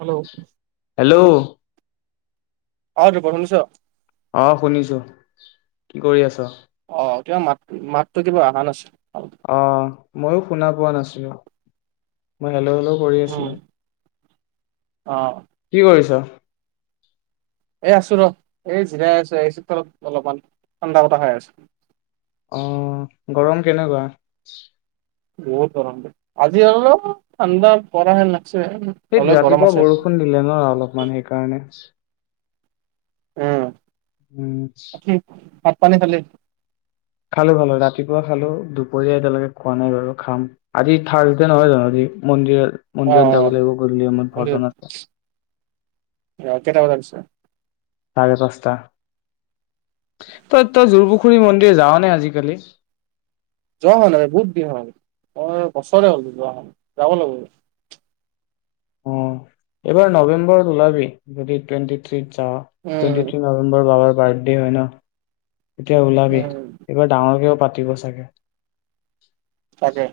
Hello অ hello অ দীপক শুনিছ অ শুনিছোঁ, কি কৰি আছা? অ কিবা মাত, মাতটো কিবা অহা নাছিল অ মইয়ো শুনা পোৱা নাছিলো। হেল্ল', হেল্ল কৰি আছিলো। অহ কি কৰিছ? এই আছো ৰ, এই জিৰাই আছো এই চোতালত অলপমান ঠাণ্ডা বতাহ খাই আছো। অহ, গৰম কেনেকুৱা? বহুত গৰম দেই, আজি অলপ ঠাণ্ডা পৰা নাই। সেই ৰাতিপুৱা বৰষুণ দিলে ন অলপমান সেইকাৰণে উম হম [unintelligible] বাকী ভাত পানী খালি? খালো, খালো ৰাতিপুৱা খালো দুপৰীয়া এতিয়ালৈকে খোৱা নাই বাৰু খাম আজি থাৰ্ছডে নহয় জানো আজি মন্দিৰত অ, মন্দিৰত যাব লাগিব গধূলি সময়ত অ মন্দিৰ অ ভজন আছে কেইটা বজাত আছে? চাৰে পাঁচটা। তই, তই যোৰপুখুৰী মন্দিৰ যাওঁ নে? ন আজিকালি যোৱা হোৱা নাই বহুত দিন হ'ল, মোৰ বছৰে হ'ল নোযোৱা হ যাব লাগিব। অ এইবাৰ নৱেম্বৰত ওলাবি, যদি টুৱেন্টি থ্ৰী যাওঁ, উম টুৱেন্টি ট্ৰী নৱেম্বৰত বাবাৰ বাৰ্থডে দে হয় ন এতিয়া ওলাবি, উম এইবাৰ ডাঙৰকে পাতিম। পাতিব ছাগে তাকে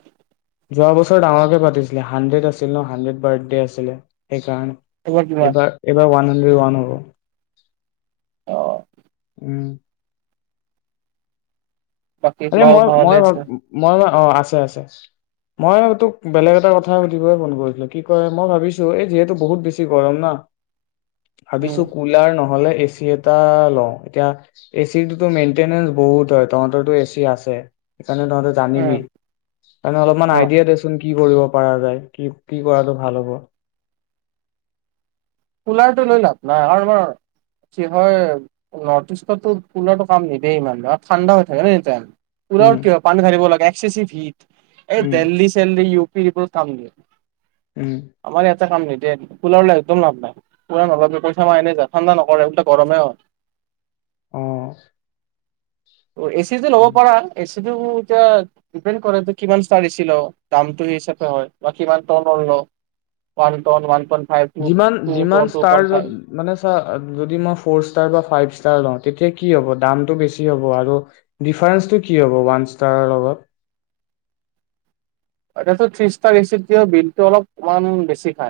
যোৱা বছৰ ডাঙৰকে পাতিছিলে, হানড্ৰেত আছিল ন হানড্ৰেত বাৰ্থডে আছিলে। এইবাৰ কিমান এবাৰ, এবাৰ ওৱান ওৱান হব অ উম বাকী মা আৰে মই ভালে মই আছে ভাবো মই না অ আছে আছে মই তোক বেলেগ এটা কথা সুধিবয় ফোন কৰিছিলো কি কয় মই ভাবিছো এই যিহেতু বহুত বেছি গৰম না উম ভাবিছো কুলাৰ নহলে এচি এটা লও এতিয়া এতিয়া মেইনটেনেঞ্চ বহুত হয় তহতৰো এচি আছে এনে তহঁতে জানিবি উম এনেই অলপমান অ আইডিয়া দেচোন কি কৰিব পৰা যায় কি কি কৰাটো ভাল হ'ব কুলাৰটো লৈ লাভ নাই আৰু আমাৰ কি হয় নৰ্থ ইষ্টতো কুলাৰটো কাম নিদিয়ে ইমান গাঁওত ঠাণ্ডা হৈ থাকে ন এনিটাইম। উম কুলাউট কিয় পানী ঢালিব লাগে। চি চি ভিত এই উম দেল্লহি চেলহি ইউ পি এইবোৰত কাম দিয়ে উম আমাৰ ইয়াতে কাম নিদিয়ে কুলাৰলৈ একদম লাভ নাই কুলাৰ নলবি পইচা আমাৰ এনে যায় ঠাণ্ডা নকৰে ওলতা গৰমে হয় অ এ চি টো ল'ব উম। পাৰা এ চি সেইটো এতিয়া দিপেন কৰে কিমান ইচটাৰৰ এচি লও দামটো হিচাপে হয় বা কিমান টনৰ লও one ton, one point five যিমান পো যিমান ষ্টাৰ মানে চা যদি মই ফ'ৰ ষ্টাৰ বা ফাইভ ইষ্টাৰ্ তেতিয়া কি হ'ব দামটো বেছি হ'ব আৰু ডিফাৰেচটো কি হ'ব ওৱান ষ্টাৰৰ লগত তাৰপাছত ত্ৰি ইষ্টাৰ এ চিতকৈ বিলতটো অলপমান বেছি খাই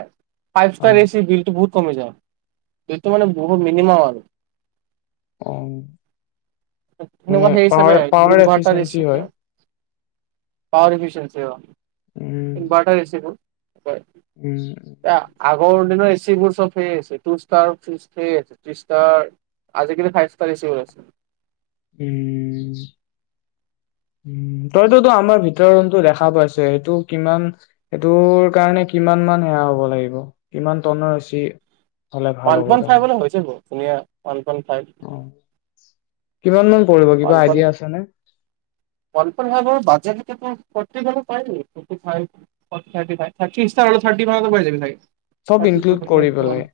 ফাইভ অ ষ্টাৰ এ চি বিলটো বহুত কমি যায় সেইটো মানে বহুত মিনিমাম আৰু অ সেনেকুৱা মানে সেই হিচাপে power power inverter A C efficiency হয় পাৱাৰ এফিচেনচিঅ অ উম ইনভান্টাৰ এচি বোৰ উম আগ আগৰ দিনৰ এ চিবোৰ চব সেই আছে টু ষ্টাৰ থি ষ্টাৰ আজিকালি ফাইভ ষ্টাৰ এচি ওলাই ছে উম উ তইতোতো আমাৰ ভিতৰৰ ৰুম টো দেখা পাইছে সেইটো কিমান সেইটো কাৰণে কিমান মান সেয়া হব লাগিব কিমান টনৰ এছি ওৱান পইণ্ট ফাইপ হ'লে হৈ যাব ধুনীয়া ওৱান ওৱান ফাইভ অ কিমান পৰিব কিবা কলপন আইডিয়া আছেনে কলপন হেনো বাজাৰ ফৰটিফাইভ পাই যাব নেকি ফৰ্টিফাইড থাৰটিফাইম মানত পাই যাবি চব থাৰ্টি টু ইনক্লুড কৰি থাৰ্টি থ্ৰী মান পেলাই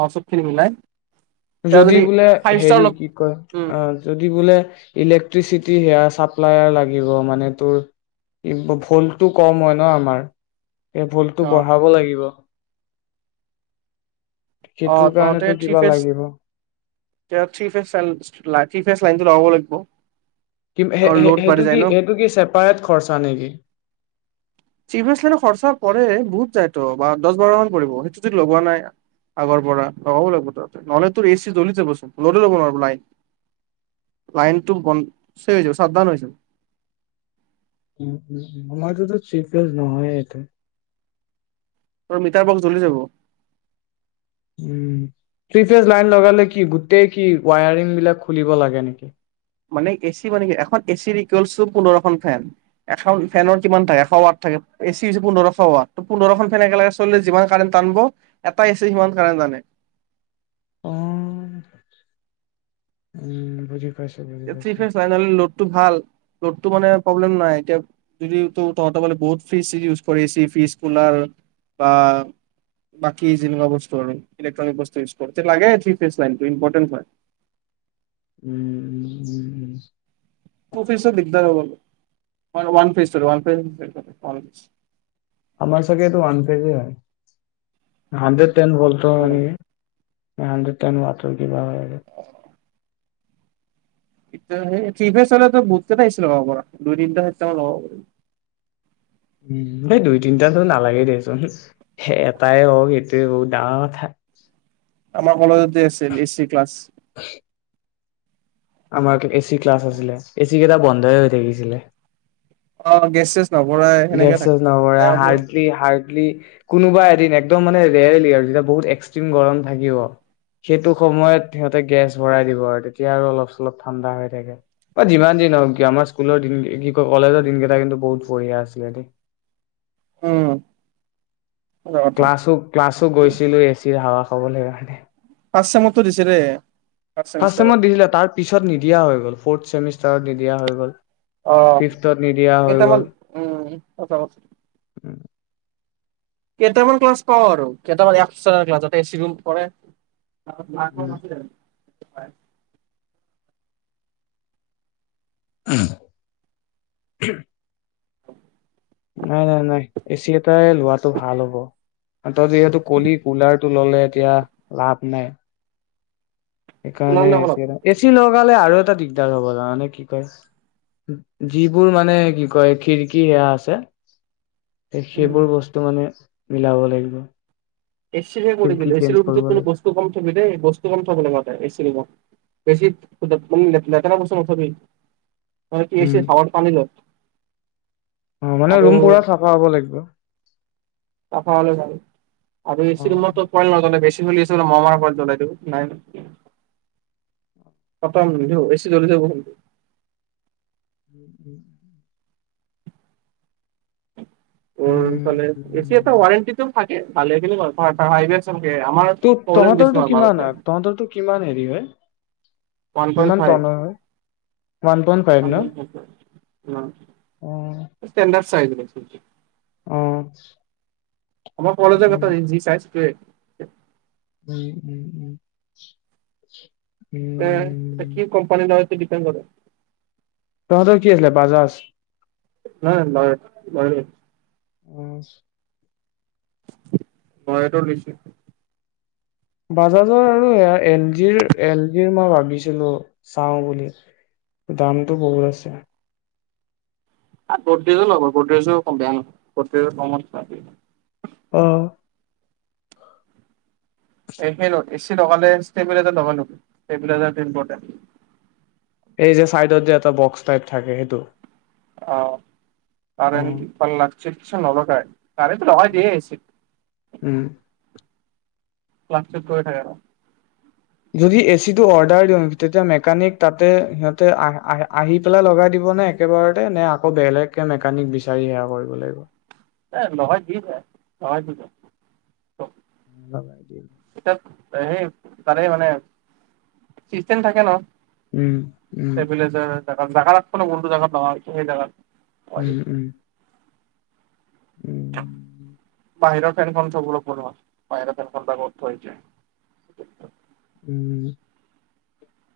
অ চবখিনি মিলায় যদি বোলে হেৰি কি কয় অ য। বোলে ইলেক্ট্ৰিচিটি সেয়া চাপ্লাৰ লাগিব মানে তোৰ ভলটো কম হয় ন আমাৰ। এই ভুলটো অ বঢ়াব লাগিব। অ সেইটোৰ তহঁতে কাৰণেতো থ্ৰী কিবা ফেচ লাগিব থ্ৰী ফেচ লা ফেচ লাইনতটো লগাব লাগিব। কি তৰ লোড বাঢ়ি সেইটো যায় কি ন সেইটো কি চেপায়ট খৰচা নেকি। চিভ এছ লাইত খৰচা পৰে বহুত যায় তো বা দহ বাৰ মান পৰিব সেইটো যদি লগোৱা নাই আগৰ পৰা লগাব লাগিব ত নহ'লে তোৰ এ চি জ্বলি যাবচোন লদ ল'ব নোৱাৰো লাইন লাইনটো ব চ হৈ চাপদন হৈ যাব। উ উ আমাৰটোতো চিপিয়ছ নহয় এটো। তোৰ মিটাৰ বক্স জ্বলি যাব। উম থি ফেজ লাইন লগালে কি গোটেই কি ৱায়াৰিং বিলাক খুলিব লাগে নেকি। মানে এচি মানে কি এখন এচিৰো পোন্ধৰখন ফেন এখন ফেনৰ কিমান থাকে এশ ৱাৰ্ট থাকে এচি হৈছে পোন্ধৰশ ৱাৰ্ট পোন্ধৰখন ফেন একেলগে চলিলে যিমান কাৰেণ্ট টানিব এটা এচি সিমান কাৰেণ্ট টানে। অ উম বুজি পাইছো বুজি এচি পাইছো। ফ্ৰেশ লাইন লোডটো ভাল লোড মানে প্ৰব্লেম নাই এতিয়া যদি ত তহঁতৰ মানে ফ্ৰিছ ইউজ কৰিছে কোলাৰ বা বাকী যেনেকুৱা বস্তু আৰু ইলেক্ট্ৰনিক বস্তু ইউজ কৰিছে লাগে ফ্ৰেছ লাইনটো ইম্পৰ্টেণ্ট হয়। উম উম উম, উম, টো ফ্ৰেছৰ দিগদাৰ হ'ব ওৱান ফ্ৰেছৰ লাগে ওৱান ফ্ৰেছৰ। আমাৰ চাগেটো ওৱান ফ্ৰেছৰে হয় হানদেৰেত। তেন ভল্টৰ হয় ফেজ নেকি হানদ্ৰেদ তেন ৱাৰ্তৰ কিবা হয় আৰু। এতিয়া সেই থ্ৰীভেছ হ'লে টো বহুত কেইটা এচি লগাব পৰা দুই তিনিটা সাত টা মান লগাব পাৰি উ এই দুই তিনিটাতো নালাগে দেচোন এটাই হওঁক এইটোৱে বহুত ডাঙৰ কথা। আমাৰ কলেজত আছিল এচি ক্লাছ। আমাৰ এচি ক্লাছ আছিলে এচি কেইটা বন্ধই হৈ থাকিছিলে। অ গেছ চেছ নভৰাই গেছ সেনেকে চেছ থাকে। নভৰাই বেয়া হ'ব হাৰ্ডলি হাৰ্ডলি। কোনোবা এদিন একদম মানে ৰেয়লি আৰু যেতিয়া বহুত এক্সট্ৰিম গৰম থাকিব সেইটো সময়ত সিহঁতে গেছ ভৰাই দিব আৰু তেতিয়া আৰু অলপ চলপ ঠাণ্ডা হৈ থাকে বা যিমান দিন হওক আমাৰ স্কুলৰ দিন কি কয় কলেজৰ দিন কেইটা কিন্তু বহুত বঢ়িয়া আছে। দেই উম সঁচা কথা ক্লাছো ক্লাছো গৈছিলোঁ এচি হাৱা ক'ব লাগিব হয় নাই। ফাৰ্ষ্ট চেম টো দিছে ৰে। ফাষ্ট চেমত দিছিলে তাৰ পিছত নিদিয়া হৈ গ'ল ফৰ্ট ছেমিষ্টাৰ। দিয়া হৈ গ'ল। আহ ফিফ্থত নিদিয়া হৈ কেইটামান গ'ল উম আচ কেইটামান ক্লাছ পাওঁ আৰু কেইটামান এক্সট্টা ক্লাছত এচি ৰুম পৰে। অ উম ল নছিল। [unintelligible] হয়। আহ। নাই নাই নাই এ চি। নাই লোৱাটো ভাল হ'ব। ত যিহেতু কলি কুলাৰ টো ললে এতিয়া লাভ নাই। ওলাম সেইকাৰণে দে অলপ। এচি এটা এচি লগালে আৰু এটা। টা দিগদাৰ হব মানে কি কয় যিবোৰ মানে কি কয় খিৰিকী সেয়া আছে। উম, সেইবোৰ বস্তু মানে। মিলাব লাগিব। এ চিহে কৰি খিৰিকী দিলে চেঞ্জ এচিৰ কৰিব ভিতৰত লাগিব বস্তু কম থবি দেই বস্তু কম থব লগতে এচি। বেছি মানে লেতেৰা বস্তু নথবি। এ উম চে চাৱাৰ পানীল [unintelligible] অ মানে ৰুম পুৰা চাফা হ'ব লাগিব। ত পলে ভাল আৰু অ চিলম প নাজ বছি [unintelligible] ল আছে বো মমাৰ ওৰত জ্বলাই দিওঁ নাই সতমধ এচি জ্বলি থ [unintelligible] উম উম উ উ উম চলে, এ চি এটা ৱাৰেণ্টিটোম। পালে কিন্তু অফাৰ ফাৰ দিয়াত চাব [unintelligible] ত। তহঁতৰটো কিমান আ তহঁতৰটো কিমান হেৰি হয়। উৱান পইণ্ট কিমান ফাইভ টনৰ হয় ওৱান পইণ্ট ফাইভ ন অ ষ্টেণ্ডাচ। চাই [unintelligible] অ আমাৰ পলেজৰ কথা উম, যি চাইজ [unintelligible] টোৱে। উম উম উম। এ এ উম। কি কোম্পানী হয়। ডিপণ্ কৰে। তহঁতৰ কি আছিলছিলে, বাজাজ। হয়, লয় লয় দেই উম। বয়াতৰ লিচু [unintelligible] বাজাজৰ আৰু এল জিৰ, এল জিৰ মই ভাবিছিলো চাওঁ বুলি দামটো বহুত আছে। গদ্ৰেজো লব, গদ্ৰেজো অকণ বেয়া নহয় গদ্ৰেজত কমত পায়। অ [inaudible] এ চি ল, এ চি লগালে ষ্টবিলাক ডবল হব ৰেগুলেটৰটো ইম্পৰ্টেন্ট। এই যে চাইডত যে এটা বক্স টাইপ থাকে সেইটো। অ, তাৰে উম, এমক [inaudible] পাল ল চিকৎসা নলকাই। কাৰেণ্ট নহয়, দিয়ে আহিছো। উম। ক্লাছত গৈ থাকে অ। যদি এচিটো অৰ্ডাৰ দিওঁ, তেতিয়া মেকানিক তাতে তাতে আহি আহি পেলাই লগাই দিবনে একেবাৰতে নে আকৌ বেলেগকে মেকানিক বিচাৰিব লাগিব। এ লগাই দিছে, লগাই দিব। লগ ভাই দ [unintelligible] সেই, তাৰে মানে চিষ্টেম থাকে ন। উম, উম। ষ্টেবিলাইজাৰ জাগা লাগব ন কোনটো জাগাত লগাম সেই জাগাতো। উম, উম। উম, বাহিৰৰ ফেনখন সব লগ বনোৱা, বাহিৰৰ ফেনখন ডাঙৰ থৈ যায়। উম,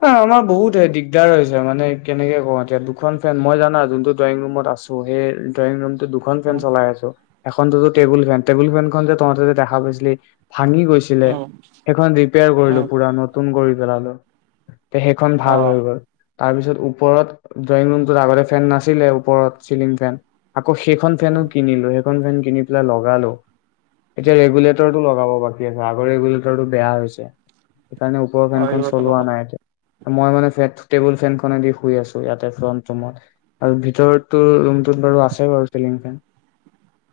আমাৰ বহুত দিগদাৰ হৈছে মানে কেনেকে কওঁ এতিয়া দুখন ফেন মই জানা যোনটো ড্ৰয়িং ৰুমত আছো সেই ড্ৰয়িং ৰুম দুখন ফেন চলাই আছো। এখনতো টেবুল ফেন, টেবুল ফেনখন যে তহঁতে যে দেখা পাইছিলি। ভাঙি গৈছিলে, উম সেইখন ৰিপেয়াৰ উম কৰিলো। নতুন কৰি পেলালো। তে সেইখন ভাল অ' হৈ গ'ল। তাৰপিছত ওপৰত, ড্ৰয়িং ৰুমটোত আগতে ফেন নাছিলে ওপৰত চিলিং ফেন আকৌ সেইখন উম, ফেনো কিনিলো সেইখন ফেন কিনি পেলাই লগালো এতিয়া ৰেগুলেটৰটো লগাব বাকি আছে আগৰ ৰেগুলেটৰটো বেয়া হৈছে। সেইকাৰণে ওপৰৰ অ' ফেনখন এইবোৰতো চলোৱা নহ'ব। নাই এতিয়া। মই মানে ফে টেবুল ফেনখনেদি শুই আছো ইয়াতে ফ্ৰন্ট ৰুমত আৰু ভিতৰতো ৰুমটোত বাৰু আছে বাৰু চিলিং ফেন।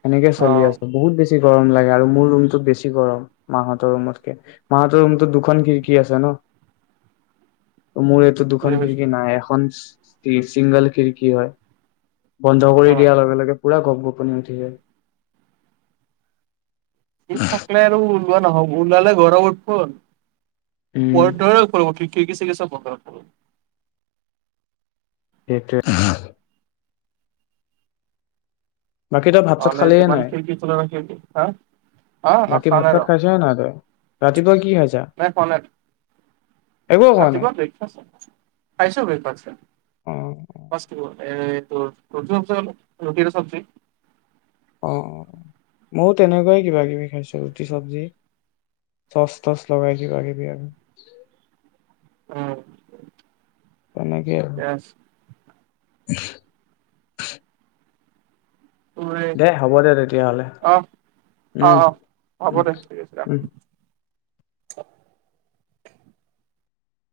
সেনেকে চলি অ' আছো বহুত বেছি। গৰম লাগে আৰু মোৰ ৰুমটো বেছি গৰম, মাহতৰ ৰুমতকে। মাহতৰ ৰুমটো খন খিৰিকী আছে ন। মোৰ এইটো বুজি দুখন পাইছোঁ খিৰিকী নাই, এখন চিংগল খিৰিকী হয়। বন্ধ কৰি অ' দিয়াৰ লগে লগে পুৰা গপ গপনীয় উঠি যায়। এই থাকলে আৰু কোৱা নহ, ওলালে গৰমত ফোন প উম, ধৰ পব কি [inaudible] কি কি চিক চ বন্ধ। একট। বাকী তই ভাত চাত নহলে খালিয়ে যিমান নাই? খিৰিকী খোলা ৰাখিবি অ বাকী ভাত খানে চাত ৰ খাইছ নে নাই তই? ৰাতিপুৱা কি খাইছা? নাই খ একো খোৱা নাই? ৰাতিপুৱা ব্ৰক খাইছো ব্ৰ। অ', ৰটি চজ ৰৰুটি আৰু চব্জি। অ অ ময়ো তেনেকুৱাই কিবা কিবি খাইছো ৰুটি চবজি চচ তচ লগাই কিবা কিবি আৰু। উম। তেনেকেই য়েছ। আৰু। [unintelligible] [unintelligible] তোৰ এই দেই হ'ব দে তেতিয়াহ'লে অ অ উম অ উম উম। অ।